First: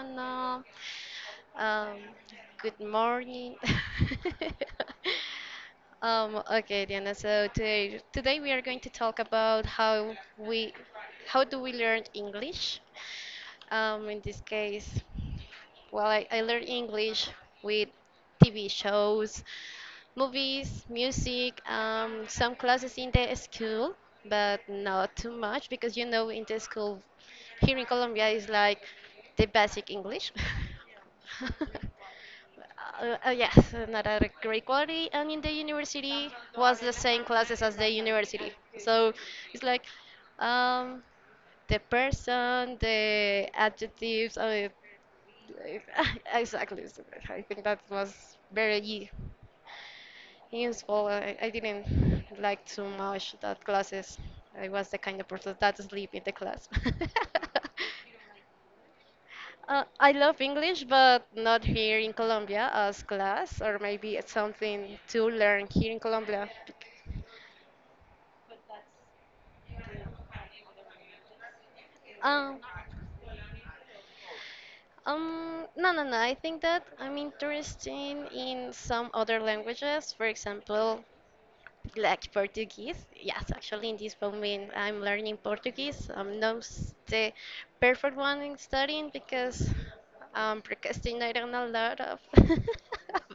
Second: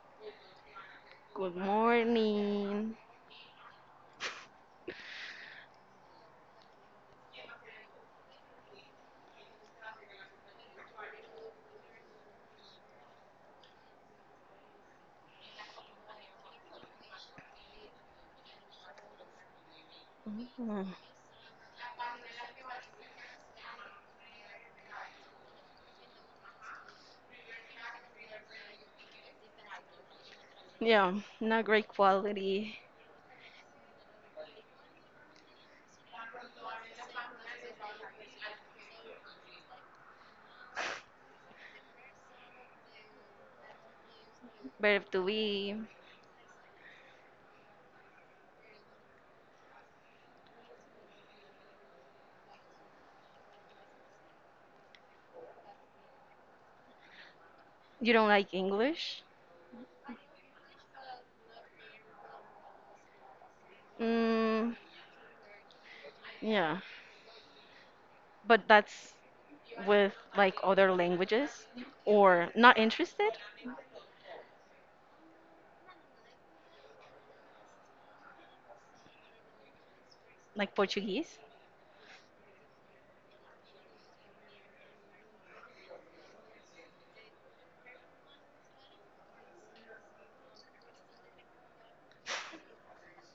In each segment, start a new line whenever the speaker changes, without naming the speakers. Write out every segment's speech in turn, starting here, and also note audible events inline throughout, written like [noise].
Diana.
good
Um, Good
morning.
morning. [laughs] Okay, Diana. So today we are going to talk about how do we learn English? In this case, well, I learned English with TV shows,
Mm.
movies, music, some classes in the school, but not too much because you know in the school here in Colombia is like the basic English. [laughs]
Yeah, not great quality.
Yes, not a great quality. And in the university was the same classes as the university. So it's like um, the person, the adjectives,
Better to be.
like, [laughs] exactly. So I think that was very useful. I didn't like too much that classes. I was the kind of person that sleep in the class. [laughs]
You don't like English?
I love English, but not here in Colombia as class, or maybe it's
Mm,
something to learn here in Colombia.
yeah, but that's with like other languages or
Um,
not interested,
No, no, no. I think that I'm interested in some other languages, for
like
example,
Portuguese?
like Portuguese. Yes, actually, in this moment, I'm learning Portuguese. I'm not the perfect one in studying because I'm procrastinating a lot of. [laughs]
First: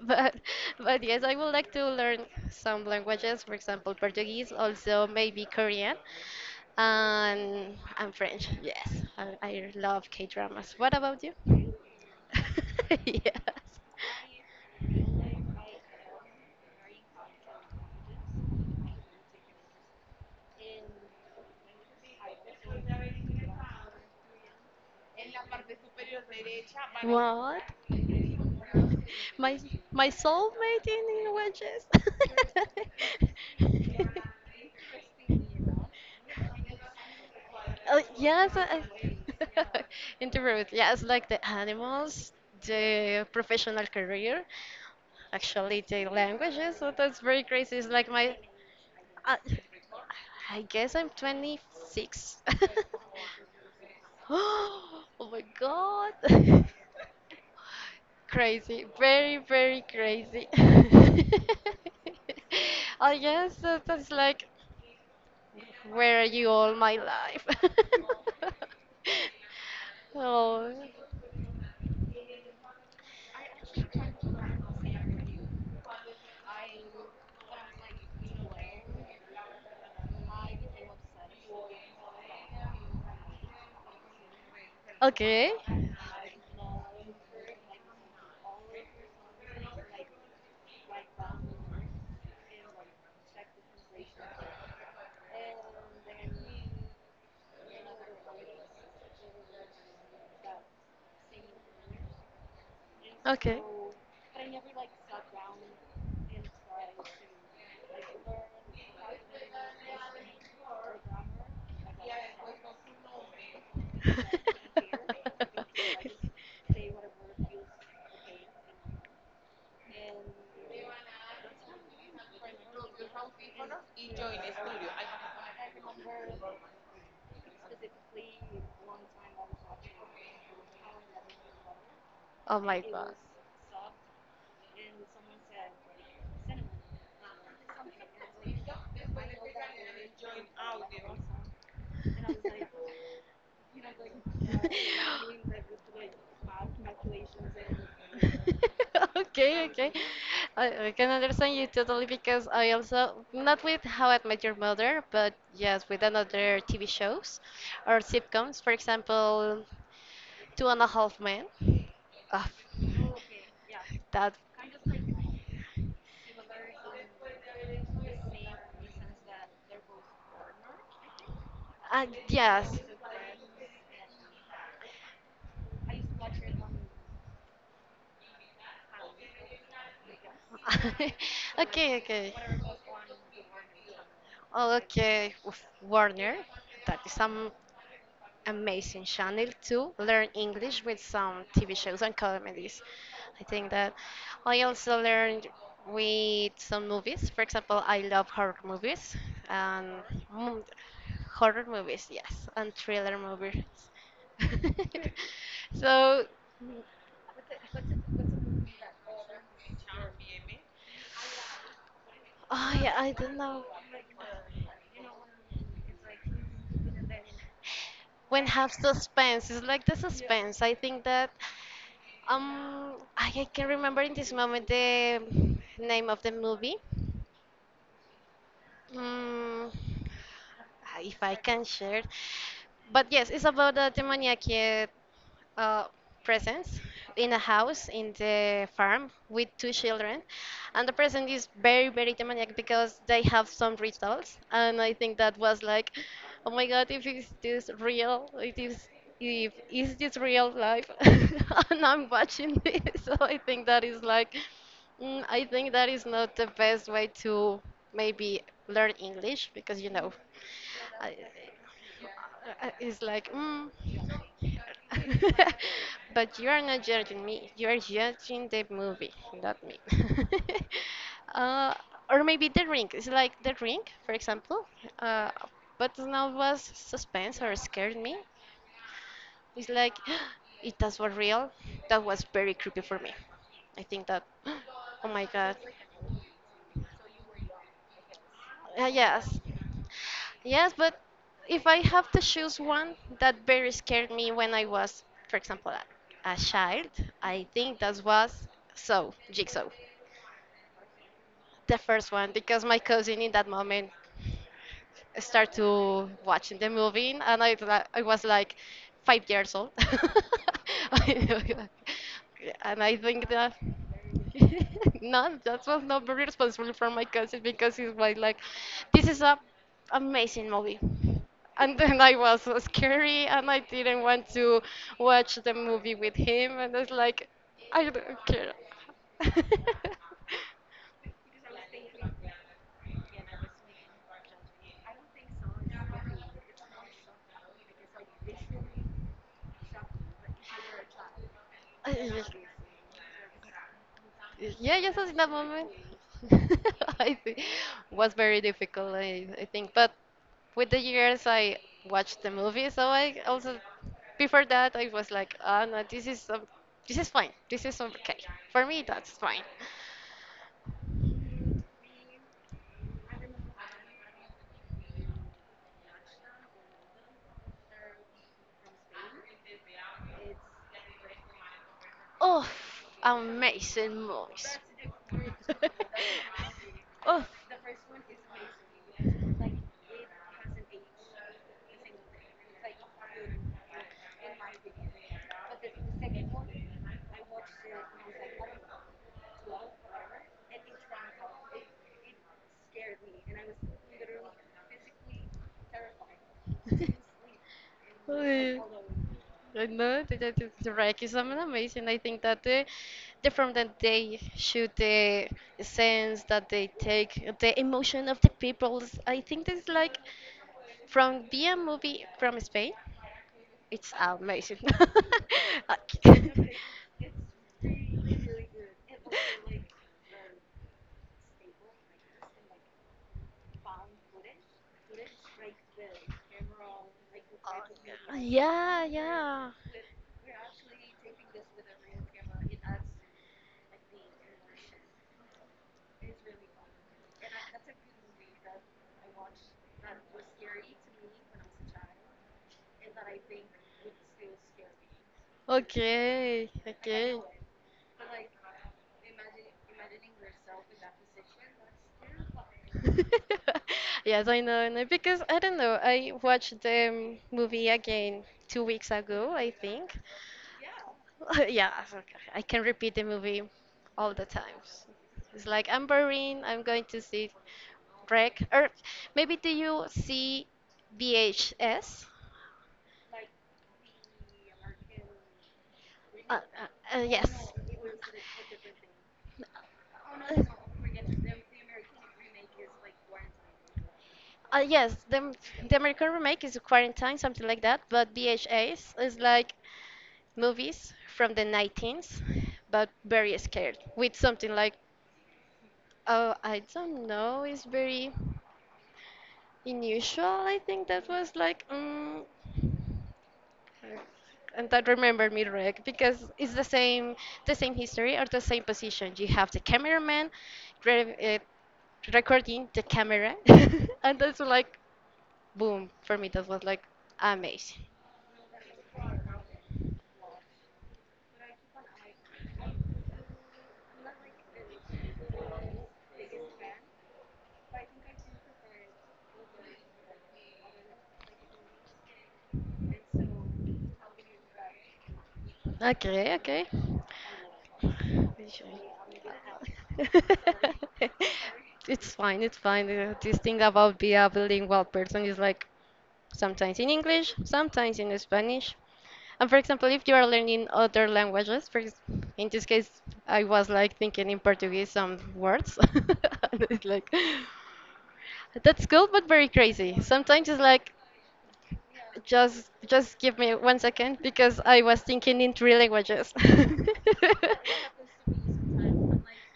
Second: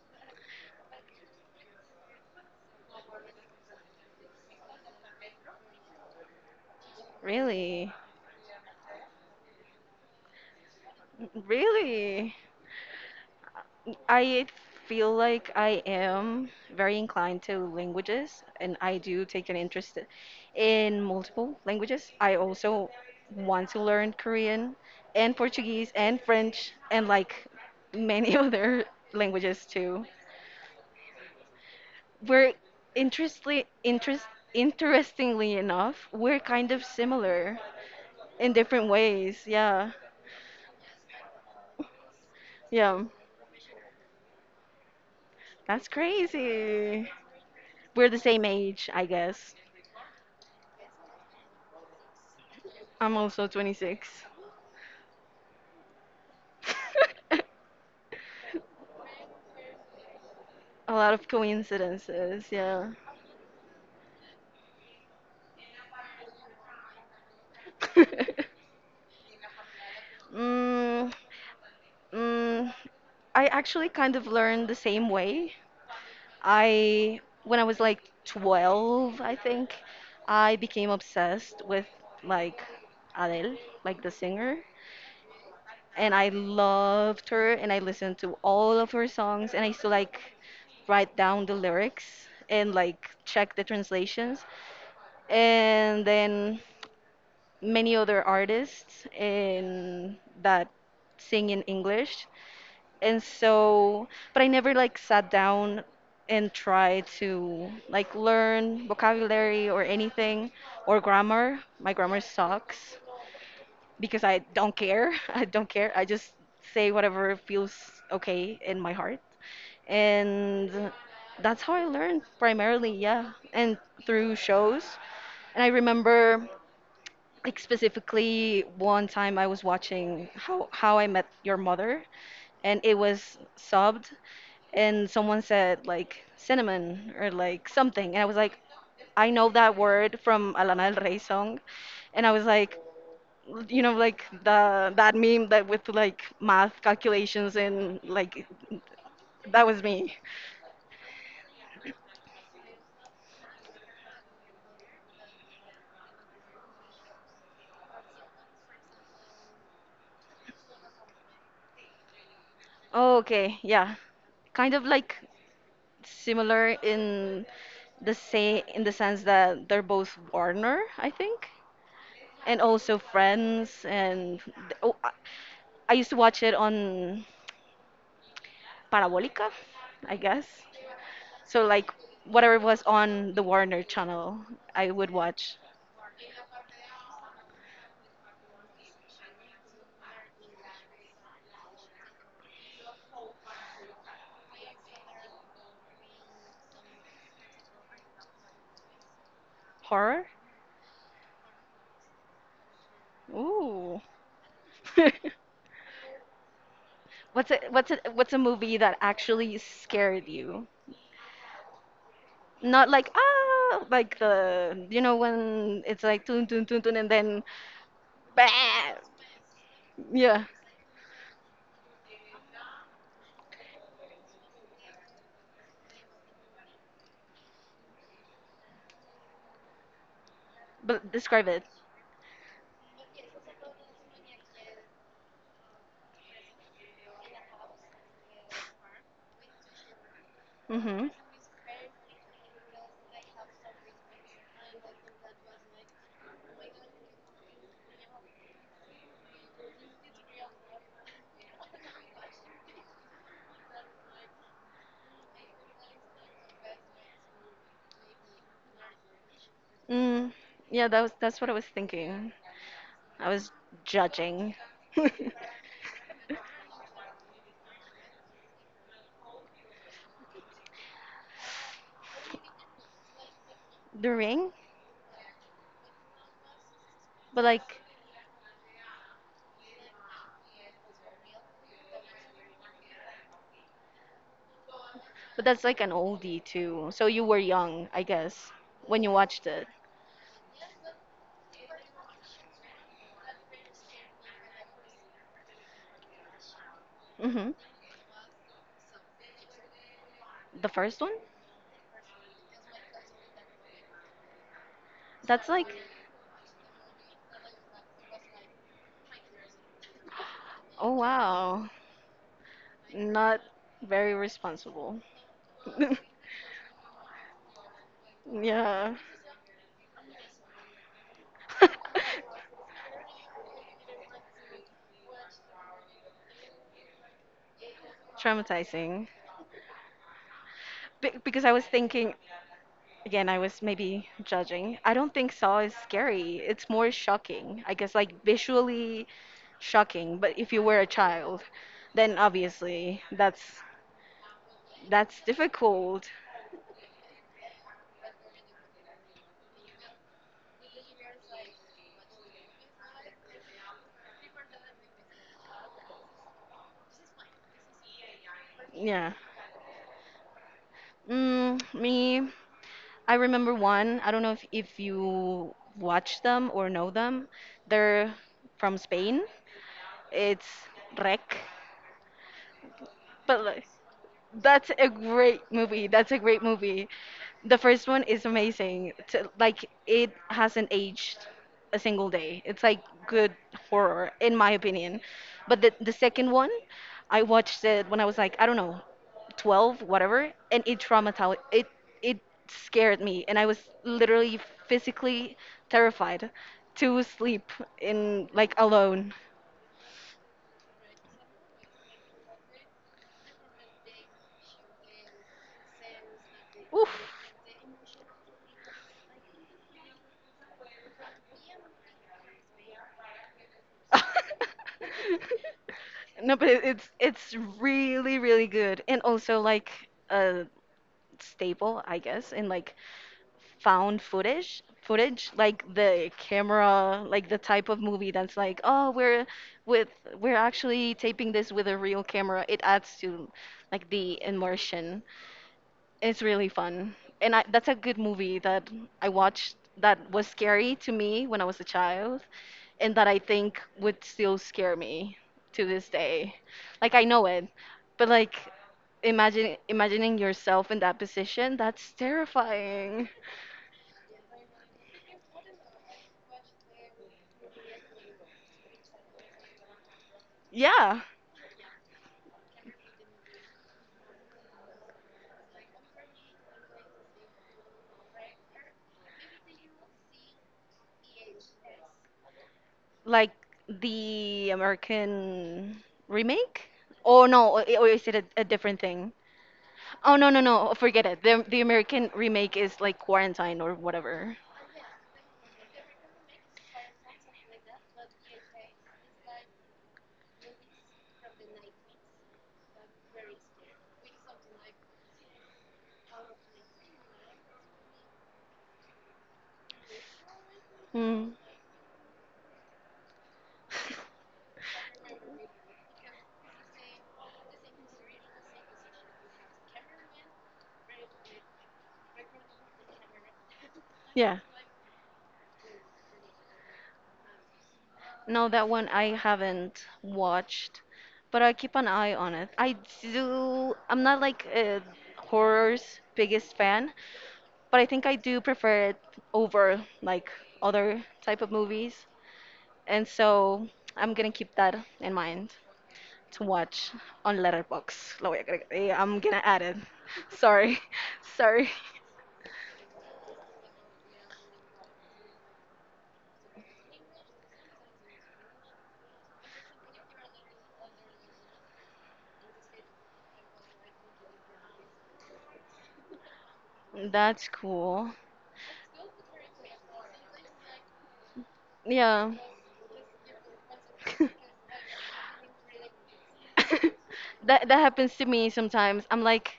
But, but yes, I would like to learn some languages, for example, Portuguese, also maybe Korean. And
Really?
I'm French. Yes, I love K-dramas. What about you?
Really?
[laughs] Yes.
I feel like I am very inclined to languages, and I do take an interest in multiple languages. I also want to learn Korean and Portuguese and French and like
What?
many [laughs] other
My
languages too.
my soulmate in wedges.
We're
[laughs]
interestingly interest interestingly enough, we're kind of
Oh,
similar
yes,
in
I,
different ways. Yeah.
interrupt. [laughs] Yes, like the animals,
Yeah.
the professional career, actually
That's
the languages. So
crazy.
that's very crazy. It's
We're
like
the
my,
same age, I
I,
guess.
I guess I'm 26. [laughs]
I'm also 26.
[gasps] Oh my god.
[laughs]
[laughs] Crazy. Very, very crazy.
A lot
[laughs]
of coincidences, yeah.
I guess that's like where are you all my life?
[laughs]
[laughs] Oh.
mm, mm, I actually kind of learned the same way. I, when I was like 12, I think, I became obsessed with like Adele, like the singer,
Okay.
and I loved her and I listened to all of her songs and I used to like write down the lyrics and like check the translations. And then many other artists in that sing in English. And
Okay.
so, but
[laughs]
I never like sat down and tried to like learn vocabulary or anything or grammar. My grammar sucks because I don't care. [laughs] I don't care. I just say whatever feels okay in my heart. And that's how I learned primarily, yeah, and through shows. And I remember like specifically one time I was watching how I met your mother,
Oh
and
my
it
god.
was subbed, and someone said like cinnamon or like something, and I was like I know that word from Alana Del Rey song, and I was like, you know, like the
[laughs]
that meme that with like math calculations and like that
Okay,
was
okay.
me.
I can understand you totally because I also, not with How I Met Your Mother, but yes, with another TV shows or sitcoms. For example, Two and a Half Men. Ah,
Oh, okay. Yeah.
that,
Kind of like similar in the say in the sense that they're both Warner, I think, and
yes.
also Friends. And th- oh, I used to watch it on Parabolica, I guess.
[laughs]
So like
Okay, okay.
whatever was on the Warner channel,
Oh,
I would
okay,
watch
with Warner. That is some amazing channel to learn English with some TV shows and comedies. I think that I also learned with some movies. For example, I love horror movies and
horror.
mm, horror movies, yes, and thriller movies.
Ooh.
[laughs]
[laughs]
So,
What's a movie that actually scared you?
oh
Not
yeah,
like
I don't know.
ah, like the you know when it's like tun tun tun tun and then bah!
When have suspense, it's like the
Yeah.
suspense. I think that I can remember in this moment the name of the movie. Mm,
But
if I
describe it.
can share. But yes, it's about the Demoniac yeah, uh, presents in a house in the farm with two children. And the
Mm-hmm.
present is very, very demoniac because they have some rituals. And I think that was like, oh my God, if is this real? It is, if is this real life? [laughs] And I'm watching this. [laughs] So I think that is like, I think that is not the best way to maybe learn English because you know.
Mm, yeah, that was
I,
that's what I was thinking.
it's
I
like,
was
mm.
judging. [laughs]
[laughs] But you are not judging me. You are judging the movie, not me. [laughs] uh, or maybe The Ring. It's like The Ring,
The
for
ring?
example. Uh, but now was
But
suspense or
like
scared me. It's like, [gasps] it that was real. That was very creepy for me. I think that, [gasps] oh my
But
god,
that's like an oldie too. So you were young, I guess,
uh,
when you
yes.
watched it.
Yes, but if I have to choose one that very scared me when I was, for example, a child, I
Hmm.
think that was so Jigsaw,
The first one?
the first one, because my cousin in that moment
That's
start
like,
to watching the movie, and I was like 5 years old. [laughs]
oh wow,
And I think
not
that
very responsible.
[laughs] no, that
[laughs]
was not very responsible for my cousin because it was like,
Yeah.
this is a amazing movie. And then I was scary and I didn't want to watch the movie with him. And I was like, I
[laughs]
don't
Traumatizing. Be- because I was thinking, again, I was maybe judging. I don't think Saw is scary. It's more shocking. I guess like visually shocking, but if you were a child, then
care. [laughs] [laughs]
obviously
Yeah, just in
that's
that moment,
difficult.
[laughs] I think was very difficult. I think, but with the years, I watched the movie, so I also before that I was like, ah, no, this is fine. This is okay for me. That's
Yeah.
fine.
Mm, me, I remember one. I don't know if you watch them or know them. They're from Spain. It's Rec.
Oh,
But like,
amazing movies.
that's a
[laughs]
great movie. That's a great movie. The first one is amazing. T like it hasn't aged a single day. It's like good horror in my opinion. But the second one, I watched it when I was like, I don't know, 12, whatever, and it traumatized it it scared me and I was literally physically terrified to sleep in like
Oh. [laughs]
alone.
I know the rec is amazing. I think that the form that they shoot, the sense that they
Oof.
take, the emotion of the people, is- I think that's like from be a movie from Spain. It's amazing.
[laughs]
[laughs]
No, but it's it's really really good, and also like a staple, I guess, in like found footage, footage like the camera, like the type of movie
Okay.
that's like,
Yeah,
oh,
yeah.
with we're actually taping this with a real camera. It adds to like the immersion. It's really fun. And I, that's a good movie that I watched that was scary to me when I was a child and that I think would still scare me to this day.
Okay,
Like I
okay.
know it, but like imagine imagining yourself in that position, that's terrifying.
[laughs] Yes, I know, I know. Because I don't know, I watched the movie again 2 weeks ago, I think.
Yeah,
[laughs] Yeah, so I can repeat the movie all the times. It's like I'm boring, I'm going to see Wreck. Or maybe do you see VHS?
like the American remake? Oh no,
Yes.
or is it a different thing? Oh no, no, no, forget it. The American remake is like Quarantine or whatever.
Yes, the American remake is Quarantine, something like that, but B H As is like movies from the 19th, but very scared, with something like, oh, I don't know, it's very unusual. I think that
Hmm.
was like, mm.
[laughs]
And that remembered me, Rick, because it's the same history or the same position. You have the cameraman gra- uh, recording the camera, [laughs] and that's
Yeah,
like boom for me. That was like amazing.
no, that one I haven't watched, but I keep an eye on it. I do, I'm not like a horror's biggest fan, but I think I do prefer it over like other type of movies. And so I'm gonna keep that in mind
Okay,
to
okay.
watch on Letterboxd. Lo voy a agregar-
Visual.
eh, I'm gonna add it.
[laughs]
[laughs] Sorry, [laughs] sorry.
It's fine, it's fine. This thing about be a bilingual person is like sometimes in English, sometimes in Spanish. And for example, if you are learning other languages, in this case, I was like thinking in Portuguese some words. [laughs] And it's like
That's cool.
that's cool, but very crazy. Sometimes it's like
Yeah.
just give me one
[laughs]
second because I was thinking in three languages.
that that happens to
[laughs]
me sometimes. I'm like,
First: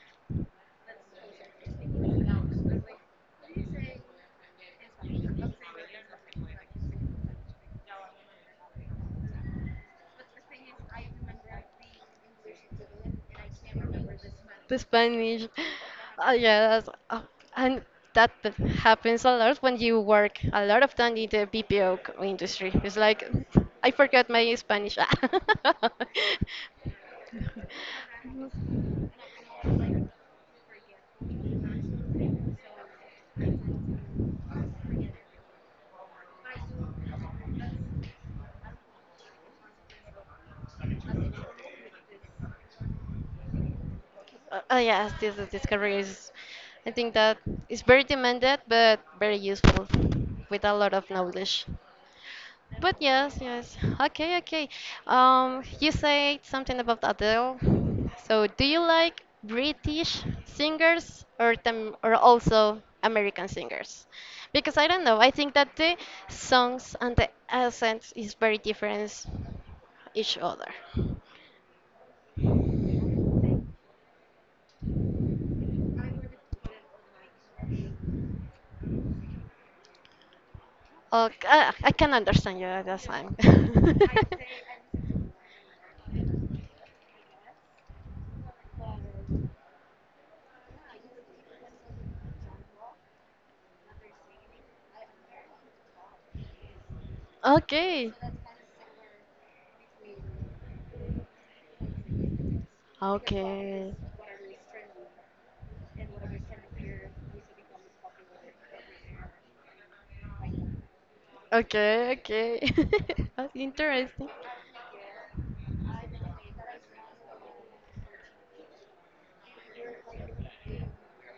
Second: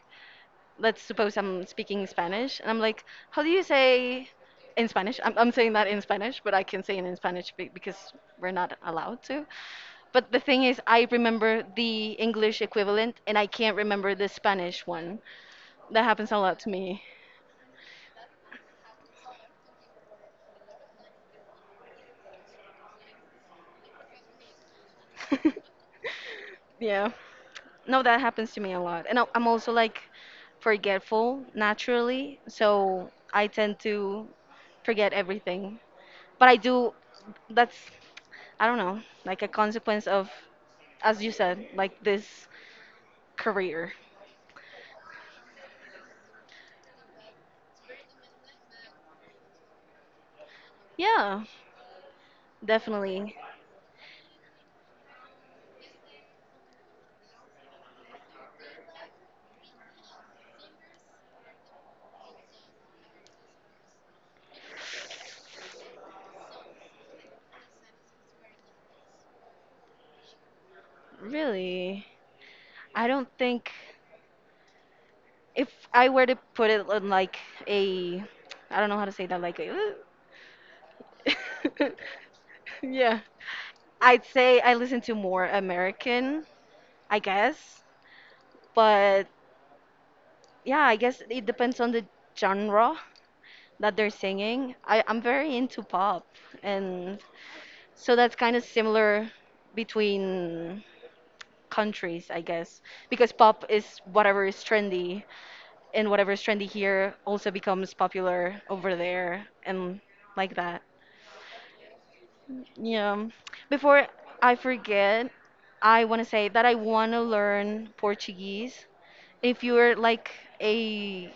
let's suppose I'm speaking Spanish, and I'm like, how do you say in Spanish? I'm saying that in Spanish, but I can say it in Spanish be- because we're not allowed to. But the thing is, I remember the English equivalent, and I can't remember the
The
Spanish one.
Spanish.
That happens
Oh,
a lot
yeah,
to
that's,
me.
oh, and that happens a lot when you work a lot of time in the BPO industry. It's like, I forgot my Spanish. [laughs]
[laughs] Yeah. No, that happens to me a lot. And I- I'm also like forgetful naturally, so I tend to forget everything. But I do, that's, I don't know, like a consequence of, as you said, like this career.
Yes, this is. I think that it's very demanded, but very useful, with a lot of
Yeah,
knowledge. But yes,
definitely.
yes. Okay, okay. You said something about Adele. So, do you like British singers or them or also American singers? Because I don't know. I think that the songs and the accent is very different each other.
Really, I don't think if I were to put it on like a, I don't know how to say that, like a,
Okay, I can understand you.
[laughs]
At that's
yeah,
fine.
I'd say I listen to more American, I guess. But
[laughs]
yeah, I guess it depends on the genre that they're singing. I, I'm very into pop, and
Okay.
so
Ah,
that's kind of similar between countries, I guess, because pop is
okay.
whatever is trendy, and whatever is trendy here also becomes popular over there, and like that.
Okay, okay.
Yeah.
[laughs] That's
Before
interesting.
I forget, I want to say that I want to learn Portuguese. If you're like a,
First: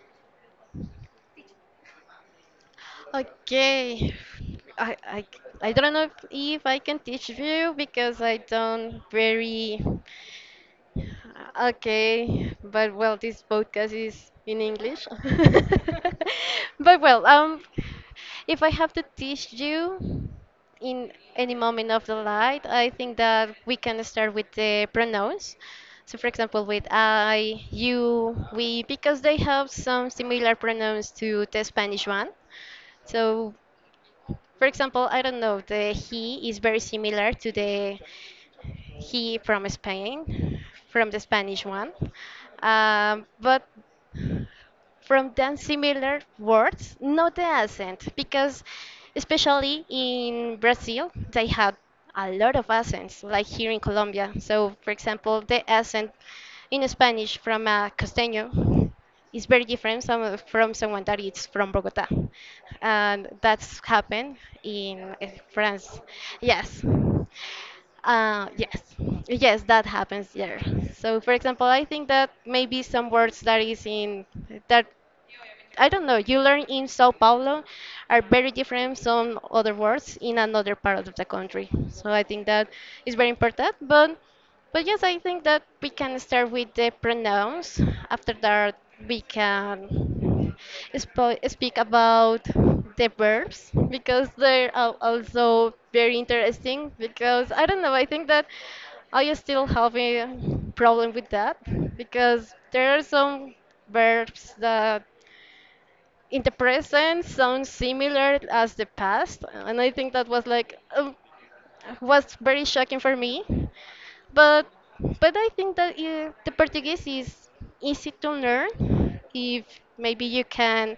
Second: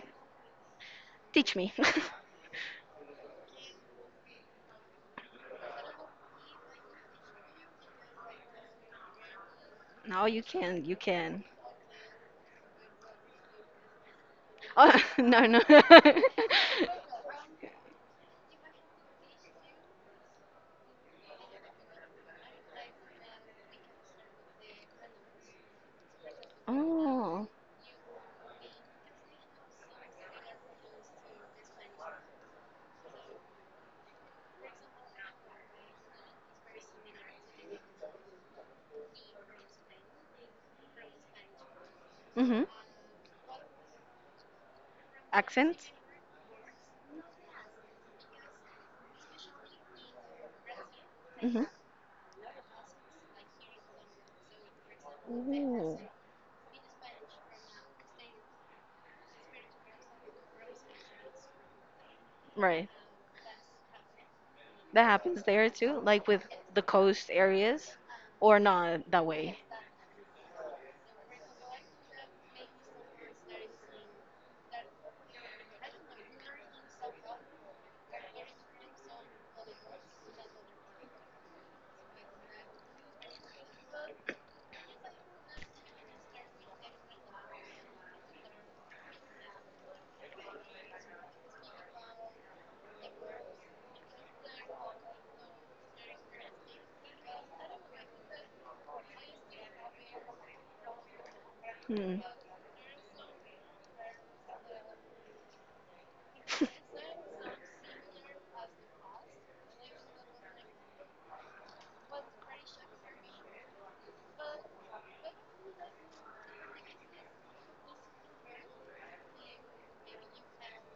teach me. [laughs]
Okay. I, I, I don't know if I can teach you because I don't very
No, you can. You can.
okay, but well, this podcast is in
Oh,
English.
[laughs] no, no. [laughs]
[laughs] But well, if I have to teach you in any moment of the light, I think that we can start with the pronouns. So, for example, with
Oh.
I, you, we, because they have some similar pronouns to the Spanish one. So for example, I don't know, the he is very similar to the he from Spain, from the Spanish one.
Mm-hmm.
But from them
Accent?
similar words, not the accent, because especially in Brazil, they
Mm-hmm.
have a lot of accents, like here in Colombia. So, for example, the
Ooh.
accent in Spanish from a costeño is very different some, from someone that is from Bogota.
Right.
And that's happened
That
in
happens there too,
France.
like with
Yes.
the coast areas, or
Yes,
not that way.
yes, that happens. Yeah. So, for example, I think that maybe some words that is in that I don't know, you learn in Sao Paulo are very different from other words in another part of the country. So I think that is very important. But yes, I think that we can start with the pronouns. After that, we can speak about the verbs because they're also very interesting. Because I don't know, I think that I still have a problem with that
Hmm.
because there are some verbs that in the
[laughs]
present sounds similar as the past and I think that was like was very shocking for me but but I think that the portuguese is easy to learn if maybe you can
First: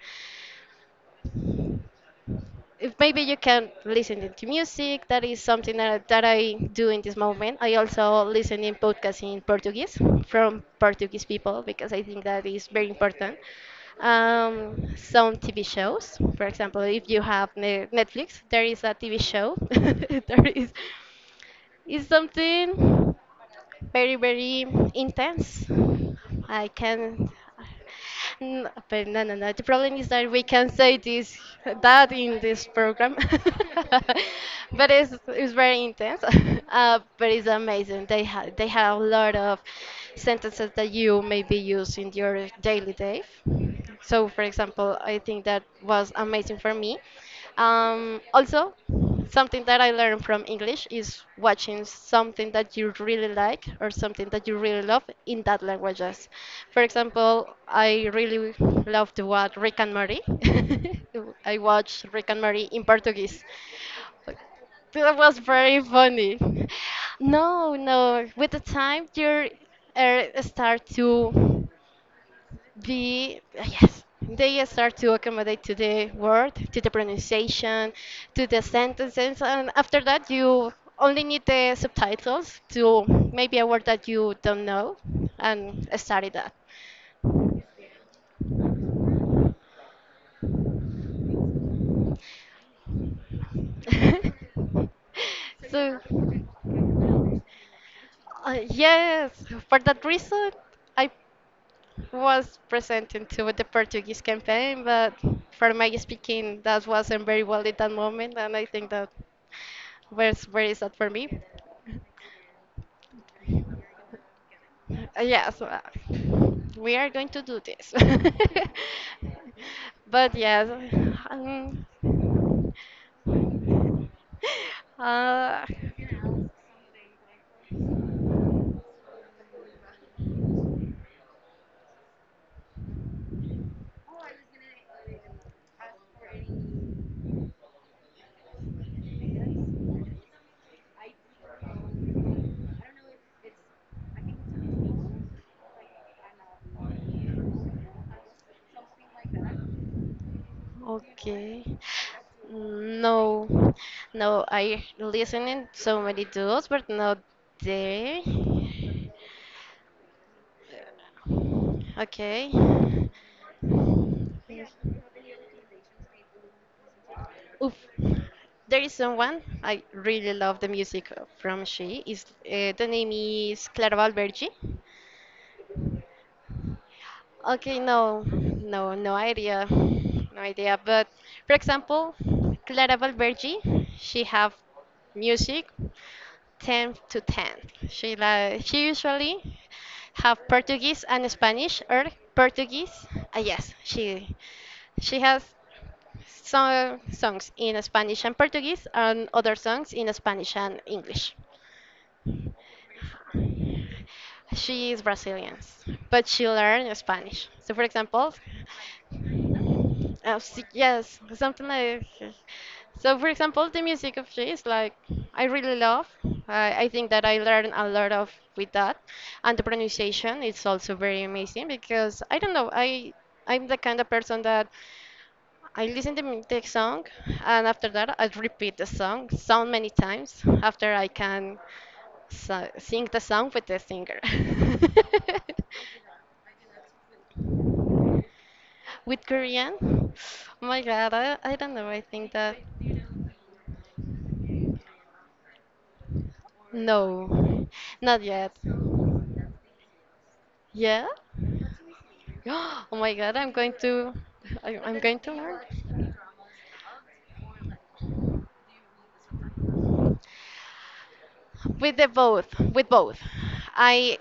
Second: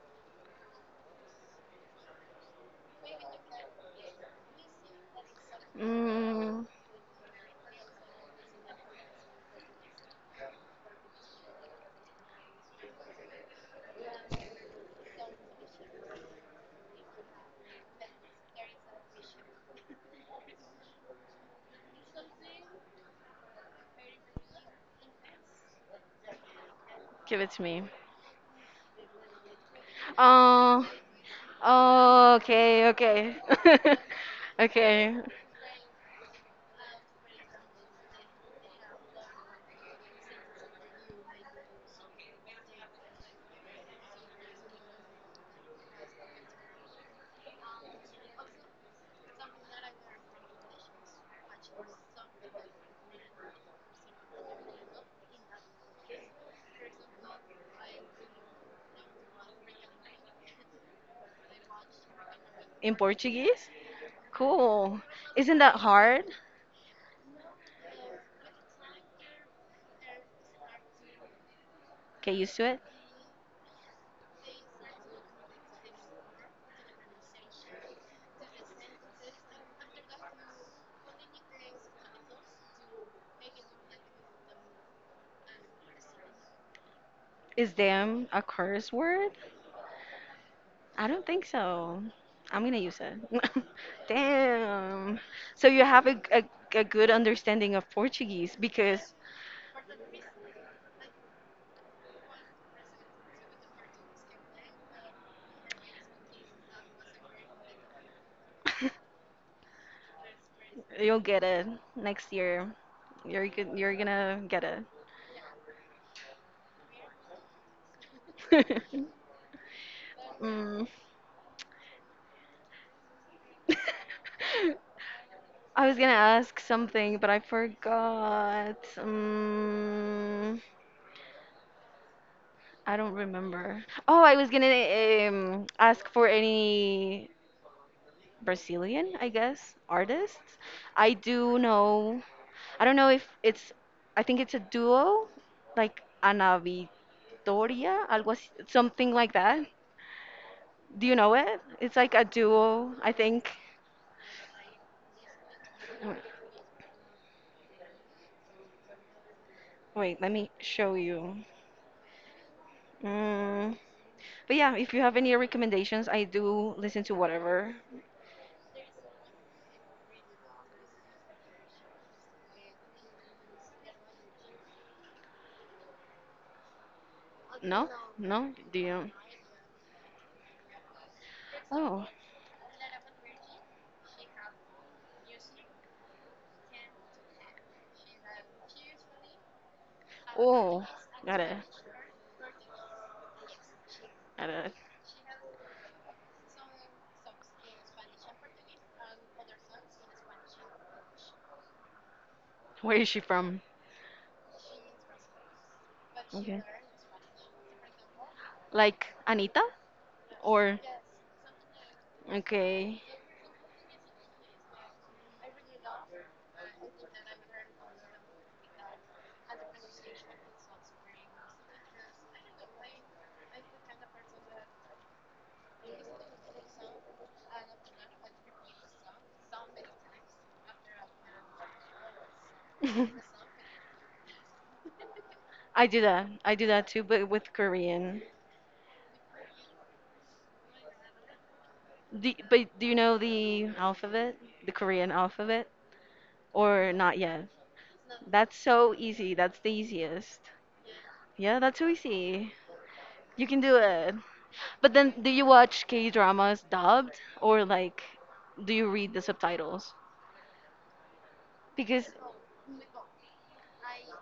listen to music that is something that I
Mm,
do in this moment I also listen in podcasts in portuguese from portuguese people because I think that is very important, some TV shows for example if you have netflix there is a TV show [laughs] there is it's something very, very intense. I can.
give it to me.
But no, no, no. The problem is that we can
Oh,
say this, that in
oh,
this
okay,
program. [laughs]
okay. [laughs]
But
Okay.
it's very intense. [laughs] But it's amazing. They have a lot of sentences that you maybe use in your daily life. So, for example, I think that was amazing for me. Also, something that I learned from English is watching something that you really like or something that you really love in that languages. For example, I really love to watch Rick and Morty. [laughs] I watch Rick and Morty in
In
Portuguese.
Portuguese? Cool.
That was
Isn't that
very
hard?
funny. No, no. With the time, you start to
Get used to it.
be yes they start to accommodate to the word, to the pronunciation, to the sentences, and after that you only need the subtitles to maybe a word that you don't know and study that.
Is damn a curse word? I don't think so. I'm gonna use it. [laughs] Damn. So
[laughs]
you
so
have a good understanding of Portuguese
uh,
because
yes, for that reason I was presented to the Portuguese campaign, but for my speaking, that wasn't very well at that moment, and I think that
[laughs]
was very sad for
you'll
me.
get it next year. You're gonna get it.
Yes, we are going to do this. [laughs]
[laughs]
But yes,
Mm.
um,
[laughs]
uh,
I was gonna ask something, but I forgot. I don't remember. Oh, I was gonna ask for any Brazilian, I guess, artists. I do know, I don't know if it's, I think it's a duo, like Ana Vitoria, algo así, something like that. Do you know it?
okay.
It's like a duo, I
No,
think.
no, I listening so
Wait,
many duos, but not there.
wait, let me show you.
Okay.
Mm, but yeah, if you have any recommendations, I do listen to whatever.
Oof. There is someone I really love the music from. She is the name is Clara Valvergi. Okay,
No?
no,
No? Do
no,
you?
no idea, no idea. But for
Oh.
example, Clara Valvergi, she have music 10 to 10. She usually have
Oh,
Portuguese and
got it.
Spanish or Portuguese. Ah yes,
Got it.
she has some songs in Spanish and Portuguese, and other songs in Spanish and English.
Where is she from?
She is Brazilian, but she learned Spanish. So, for example,
Like Anita? Or
yes, something like.
okay.
So, for example, the music of she is like I really love. I think that I learned a lot of with that, and the pronunciation is also very amazing because I don't know. I I'm the kind of person that I listen to the song, and after that, I repeat the song so many times after I can sing the song
[laughs]
with the singer. [laughs]
I do that. I do that too, but with Korean.
With Korean, oh my God, I don't know. I
Do,
think that
but do you know the alphabet? The Korean alphabet? Or not yet?
no, not
That's
yet.
so easy. That's the easiest.
Yeah?
Yeah, that's so
[gasps]
easy.
Oh my God,
You
I'm
can do
going to,
it. But
I'm
then,
going
do
to
you watch K
learn.
dramas dubbed or like, do you read the subtitles?
With
Because,
the both, with both. I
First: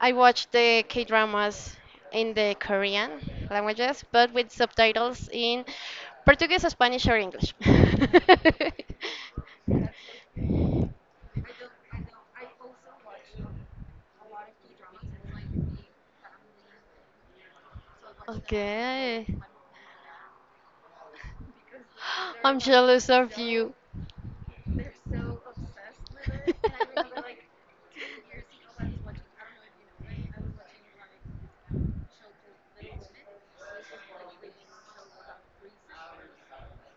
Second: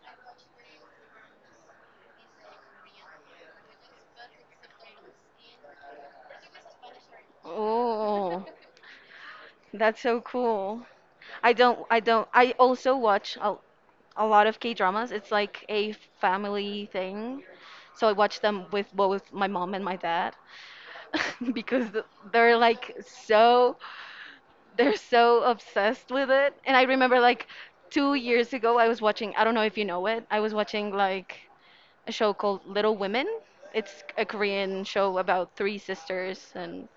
I watch the K dramas in the Korean languages, but with subtitles in Portuguese, Spanish, or English. [laughs]
oh, that's so cool. I don't, I don't, I also watch a lot of K-dramas. It's like a family thing. So I watch them with
Okay.
both my mom and my dad [laughs] because th-
[gasps]
they're
I'm
like
jealous of you.
so, they're so obsessed with it. And I remember like 2 years ago, I was watching, I don't know if you know it, I was watching like a show called
This
Little
is
Women. It's a Korean show about three sisters, and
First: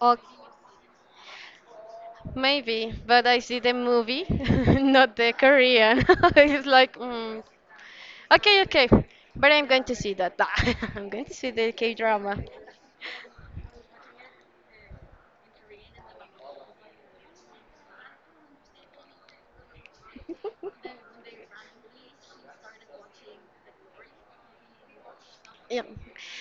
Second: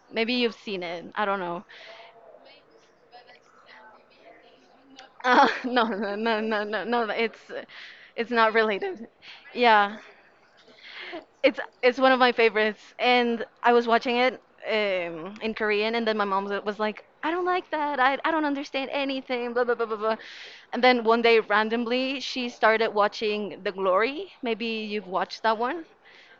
oh, have you
maybe
seen
you've
Little
seen it. I don't know.
maybe, but I see the movie, [laughs] not the
[laughs] No,
Korean.
no,
[laughs]
no, no,
It's
no,
like,
no. It's
mm.
it's not
Okay, okay,
related.
but I'm going to
Yeah,
see that. [laughs] I'm going to see the K
it's one of my
drama.
favorites, and I was watching it in Korean, and then my mom was like, "I don't like that. I don't understand anything." Blah blah blah blah blah. And
[laughs]
then one day, randomly, she started watching The Glory. Maybe you've watched that
Yeah.
one.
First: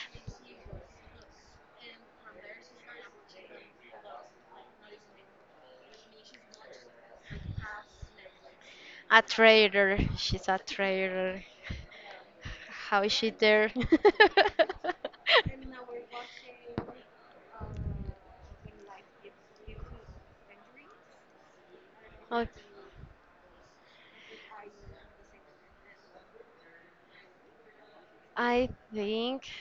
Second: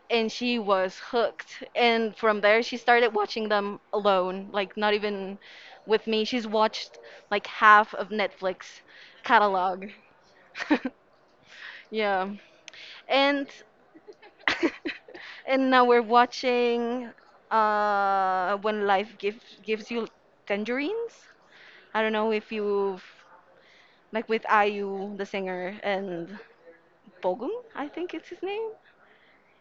And she was hooked. And from there, she started watching them alone, like not even with me. She's watched like half of Netflix
A
catalog.
traitor. She's a
[laughs]
traitor.
Yeah.
How is she
And
there? [laughs]
[laughs] and now we're watching when life gives you tangerines. I don't know
Oh,
if you've like with Ayu, the singer and Bogum, I think it's his
I
name.
think.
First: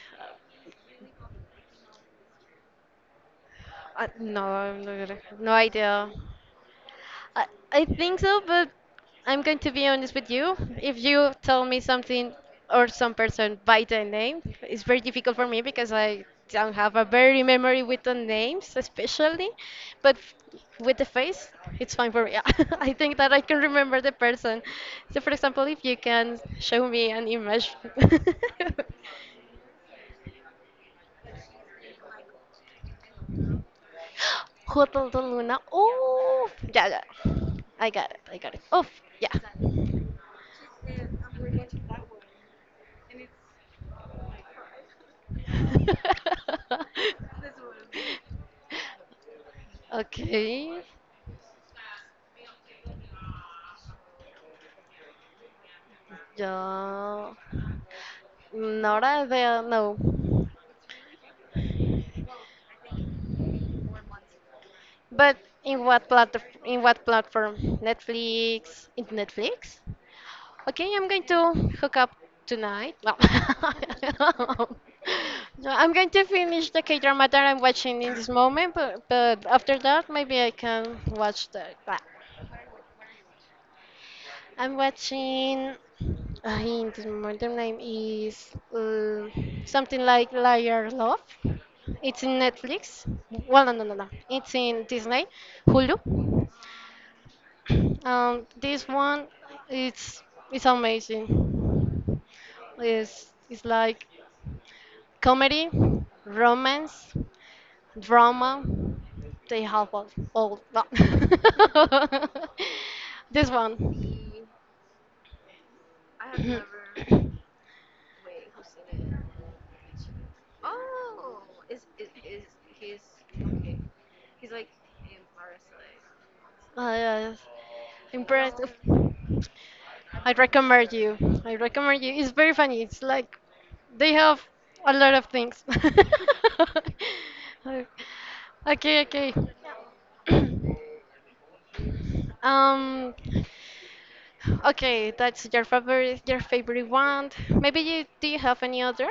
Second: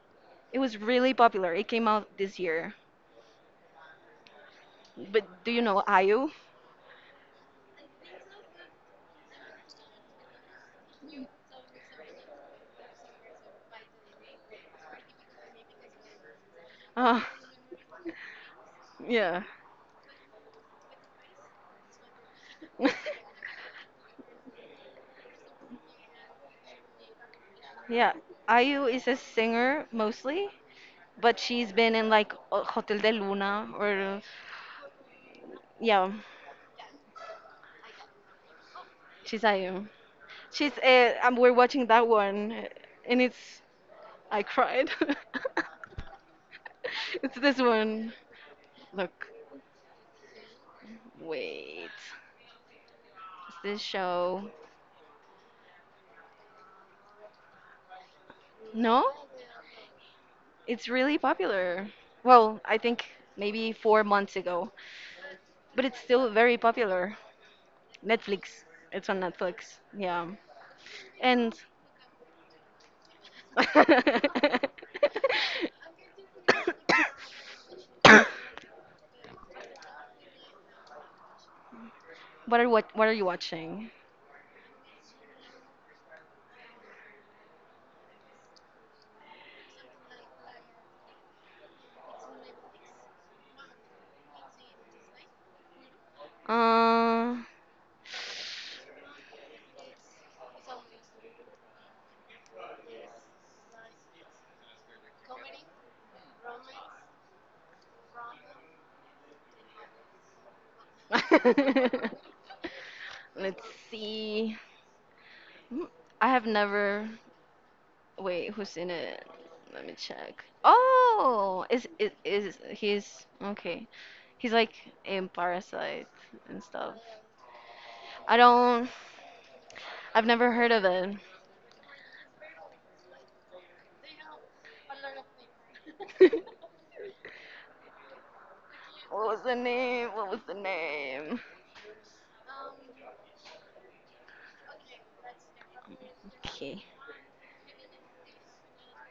It was really popular. It came out this year.
No, I'm not gonna-
But do
no
you know
idea.
Ayu?
I, I think so, but I'm going to be honest with you. If you tell me something or some person by the name, it's very difficult for me because I don't have a
Uh,
very memory with the names,
yeah.
especially. But f- with the face, it's fine for me. [laughs] I think that I
[laughs]
can remember the person. So, for example, if you can show me an image.
Yeah,
[laughs]
Ayu is a singer mostly, but she's been in like Hotel de Luna or
Hotel de Luna.
yeah,
Oh, yeah, yeah. I got it. I got it. Oh, yeah.
she's Ayu. She's and we're watching that one, and it's I cried. [laughs]
[laughs]
It's this one. Look,
Okay.
wait, is this show?
Yeah. Not
No,
idea, no.
it's really popular. Well, I think maybe 4 months ago,
But
but
in
it's
what
still
plat
very
in what
popular.
platform?
Netflix.
Netflix. In
It's on Netflix.
Netflix?
Yeah,
Okay, I'm going to
and
hook up tonight. Well,
[coughs] [laughs]
[laughs] no, I'm going to finish the K-drama that I'm watching in this moment, but after that, maybe I can watch the.
what are you watching?
I'm watching. I think the modern name is something like Liar Love. It's in Netflix. Well, no. It's in Disney, Hulu.
Uh,
This one, it's it's amazing. It's like comedy, romance, drama. They have all that.
[laughs]
[laughs] This
let's
one.
see. Hmm, I have
[coughs]
never. Wait, who's in it? Let me check. Oh, is he's okay? He's like in Parasite and stuff.
Yes.
I
Impressed.
don't. I've
I
never heard of
recommend
it.
you. I recommend you. It's very funny. It's like they have a lot of things.
[laughs]
[laughs] Okay,
What
okay.
was the name? What was the
[clears throat]
name?
um, okay. That's your
Okay.
favorite one. Maybe you do you have any other?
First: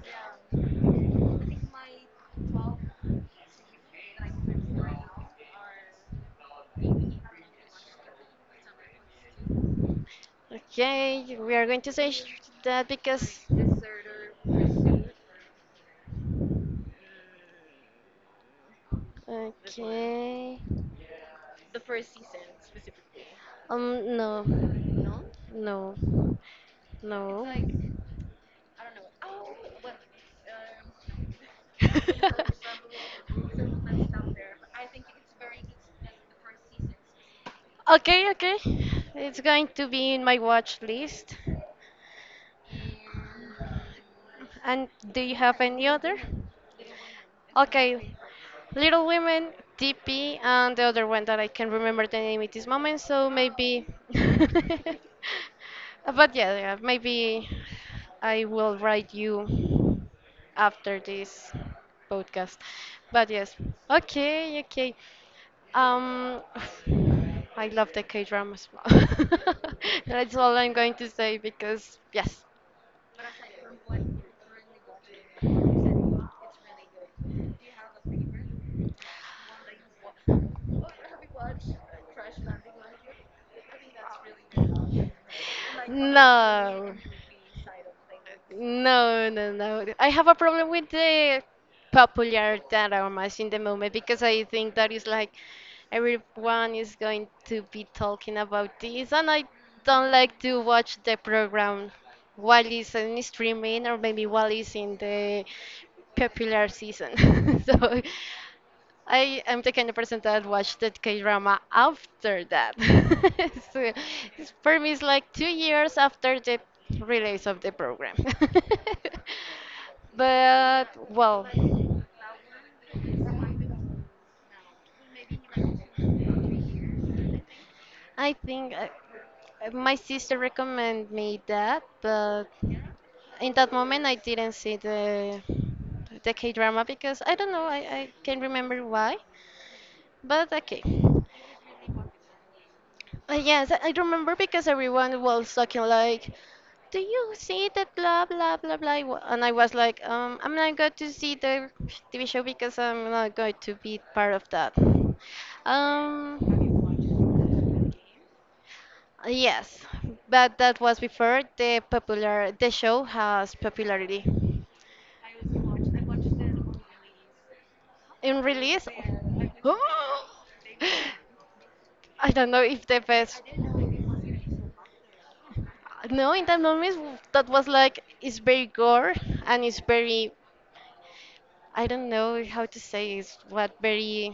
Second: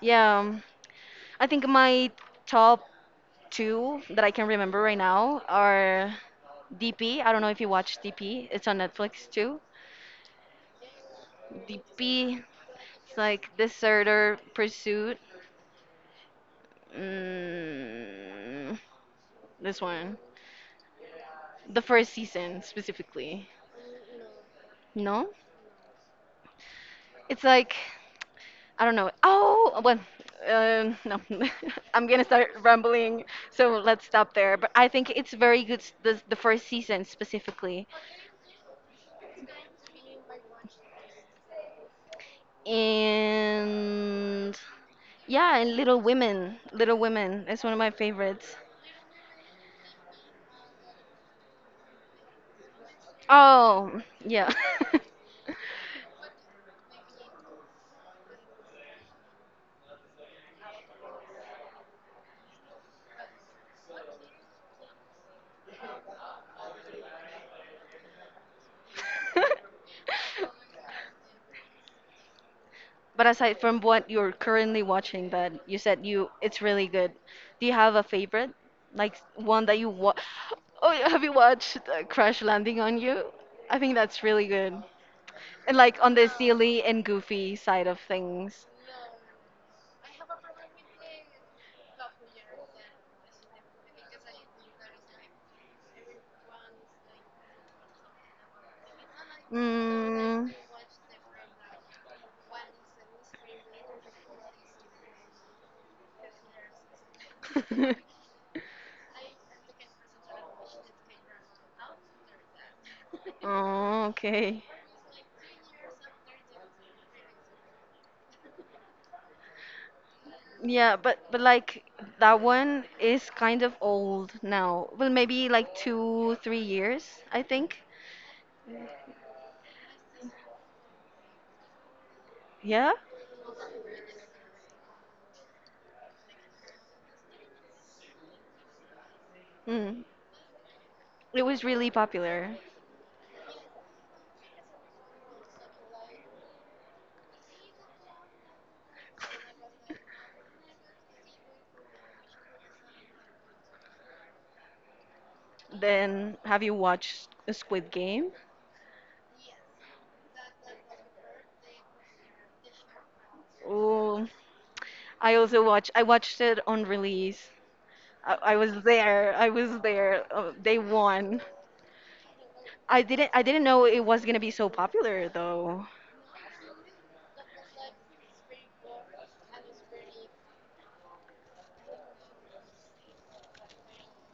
Yeah. Um, I think my top two that I can remember right now are DP. I don't know if you watch DP. It's on Netflix too.
Okay, we are going to say sh-
DP.
that
It's
because.
like Deserter Pursuit. Mm, this one.
Okay.
The first season specifically.
No,
No?
no,
It's
no.
like I don't know. Oh, well, no. [laughs] I'm gonna start rambling, so let's stop there. But I think it's very good. S- the first season specifically,
Okay, okay. It's going to be in my watch list.
and
And do you
yeah,
have
and
any
Little
other?
Women. Little Women is one of my
Okay,
favorites.
Little Women, D.P. and the other one that I can remember the name at this moment, so maybe.
Oh, yeah.
[laughs]
[laughs]
But yeah, yeah, maybe I will write you after this podcast. But yes, okay, okay. Um, [sighs] I love the K dramas. [laughs] That's all I'm going to say because yes.
But aside from what you're currently watching that you said you it's really good. Do you have a favorite? Like one that you wa [gasps] oh, yeah, have you watched Crash Landing on You? I think that's really good. And like on the silly
No.
and goofy side of things.
No, no, no. I have a problem with the popular dioramas in the moment because I think that is like everyone is going to be talking about this, and I don't like
Mm.
to watch the program while it's in streaming or maybe while it's in the popular season. [laughs] So
[laughs]
I am the kind of person that watched the K-drama after that. [laughs] So
Oh,
it's-
okay.
for me, it's like 2 years after the release of the program. [laughs] But
Yeah, but
well,
like that one is kind of old now. Well, maybe like two, 3 years, I think.
I think my sister recommended me that, but
Yeah.
in that moment I didn't see the K-drama because I don't know, I can't remember why.
Mm.
But okay.
It was really popular.
Yes, I remember because everyone was talking like, "Do you see that blah blah blah blah?" wa-" And I was like, "I'm not going to see the TV show because I'm not going to be part of that."
Then, have you
Um,
watched Squid Game?
yes, but that was before the popular the show has popularity
Oh, I also watched. I watched it on release. I,
in
I was
release.
there. I
[gasps]
was there. Day one.
I don't know if the
I didn't. I
best.
didn't know it was gonna be so popular though.
No, in that moment that was like it's very gore and it's very I don't know how to say is what very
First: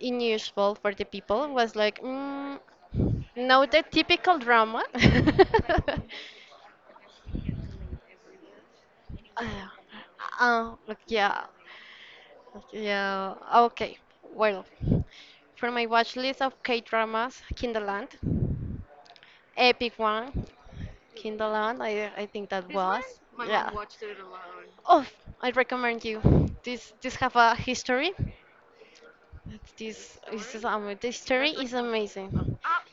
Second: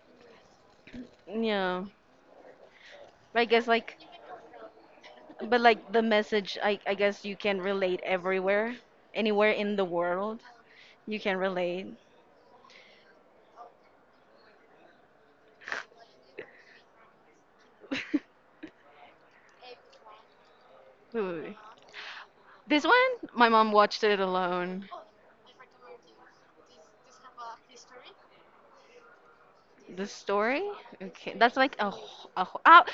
unusual for the people was
Yeah.
like mm,
But I guess
not the
like
typical drama.
But
[laughs]
like the message, I guess you can relate everywhere, anywhere
uh,
in the world.
look,
You can
yeah,
relate.
look, yeah. Okay, well, for my watch list of K dramas, Kinderland,
[laughs]
epic one,
Ooh.
Kinderland. I think that this
This
was one?
one,
My
my
mom yeah.
mom
watched
watched
it
it
alone.
alone.
Oh, I recommend you. This have a history. That's
The
this this is
story?
amazing. The
Okay,
story
that's
is
like a
amazing.
wh- ah,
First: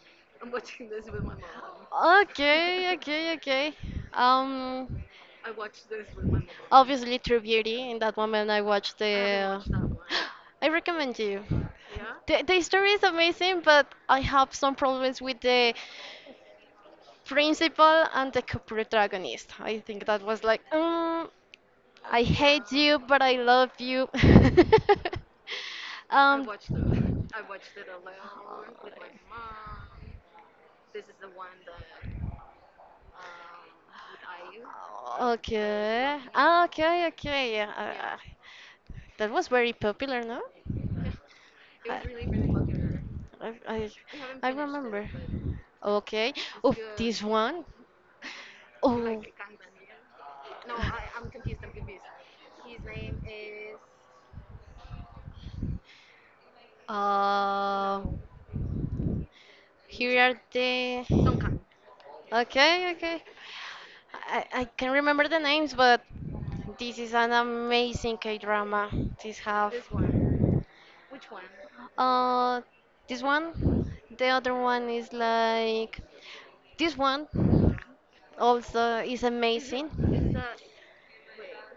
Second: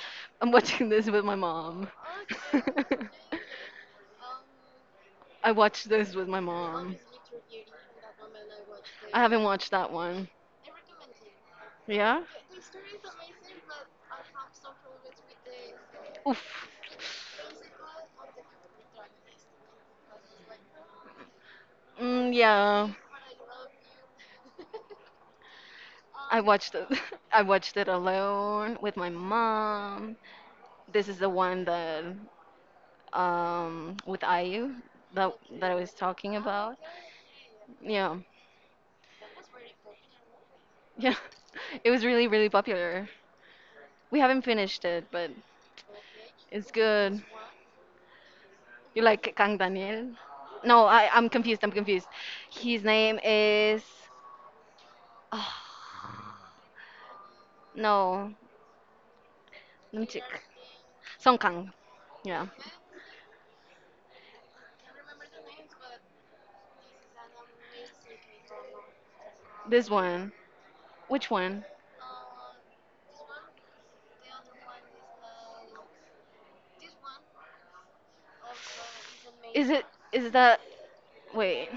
I'm watching this with my mom.
Okay,
[laughs]
okay, okay. Um,
I watched this with my mom.
obviously True Beauty. In that moment, I watched
I haven't
the.
watched that one.
[gasps] I recommend you.
Yeah.
The story is amazing, but I have some problems with the
Oof.
principal and the co-protagonist. I think that was like, mm, I
Mm,
hate
yeah.
you, but I love you. [laughs]
I
um,
watched it. [laughs] I watched it alone with my mom. This is the one that with
um,
IU that that I was
okay.
talking
Ah,
about.
okay, okay. Yeah,
Yeah.
that was very popular, no?
Yeah. [laughs] It
I,
was
really,
really really
really
popular. We haven't
I
finished it,
remember.
but
Okay.
it's
Oh,
good.
this one.
You
Like
like Kang Daniel? No, I'm confused. I'm confused. His name is. [sighs] Oh,
oh, Gangnam? No,
no, let me
here
check.
are
Song
the.
Kang. Yeah,
Okay, okay. I can remember the names, but this is an amazing K drama. This have
this one. Which one?
uh this one, the other one is like this one also is mhm.
Is it? Is
amazing.
that? Wait,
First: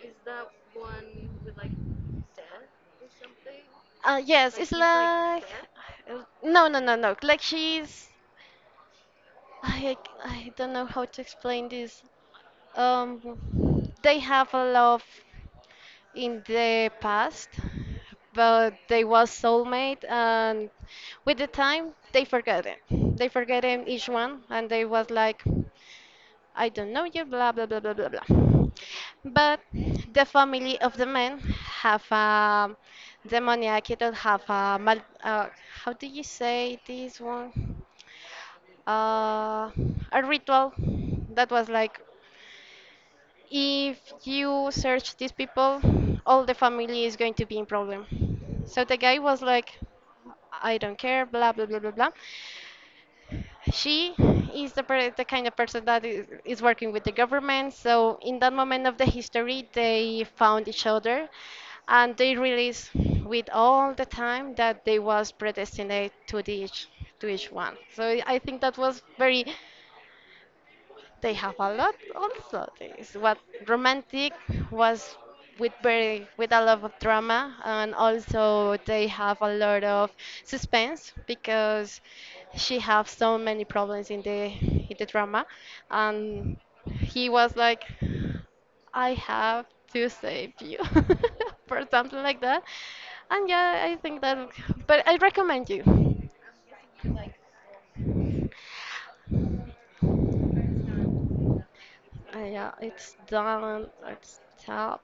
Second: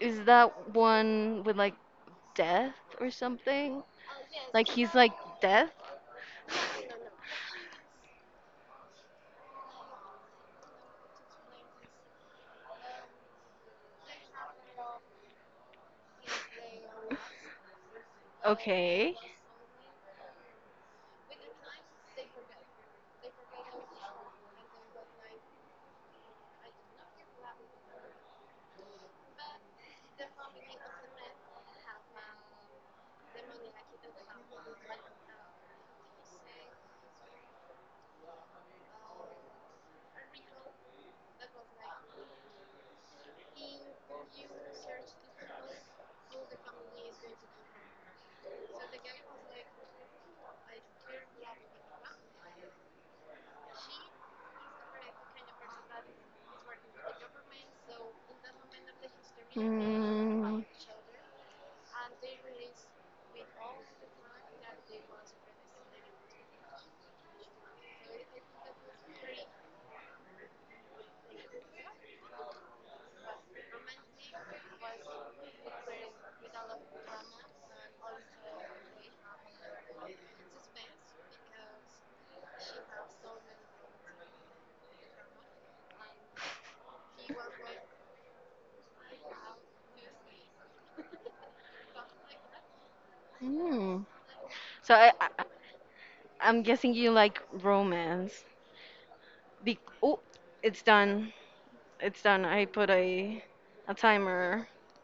is that one with like death or something?
Yes,
Like
it's
he's like
like
death?
no no no no like she's I I I don't know how to explain this. Um, they have a love in the past,
[laughs]
but they
Okay.
was soulmate, and with the time they forgot it. They forgot him each one, and they was like, I don't know you, blah blah blah blah blah blah. But the family of the man have a demoniac. It don't have a mal. How do you say this one? Uh, a ritual that was like if you search these people, all the family is going to be in problem. So the guy was like, I don't care, blah blah blah blah blah. She is the, per- the kind of person that is working with the government. So in that moment of the history, they
Mm.
found each other, and they realized with all the time that they was predestined to each one. So I think that was very they have a lot also. This what romantic was with very with a lot of drama and also they have a lot of suspense because she have so many problems in the drama and he was like I have to save you [laughs] for something like that. And yeah, I
Mm.
think that
So
but I
I
recommend you.
I'm guessing you like romance. Be oh, it's done. It's done. I
Yeah,
put
it's done.
a
It's
timer.
top.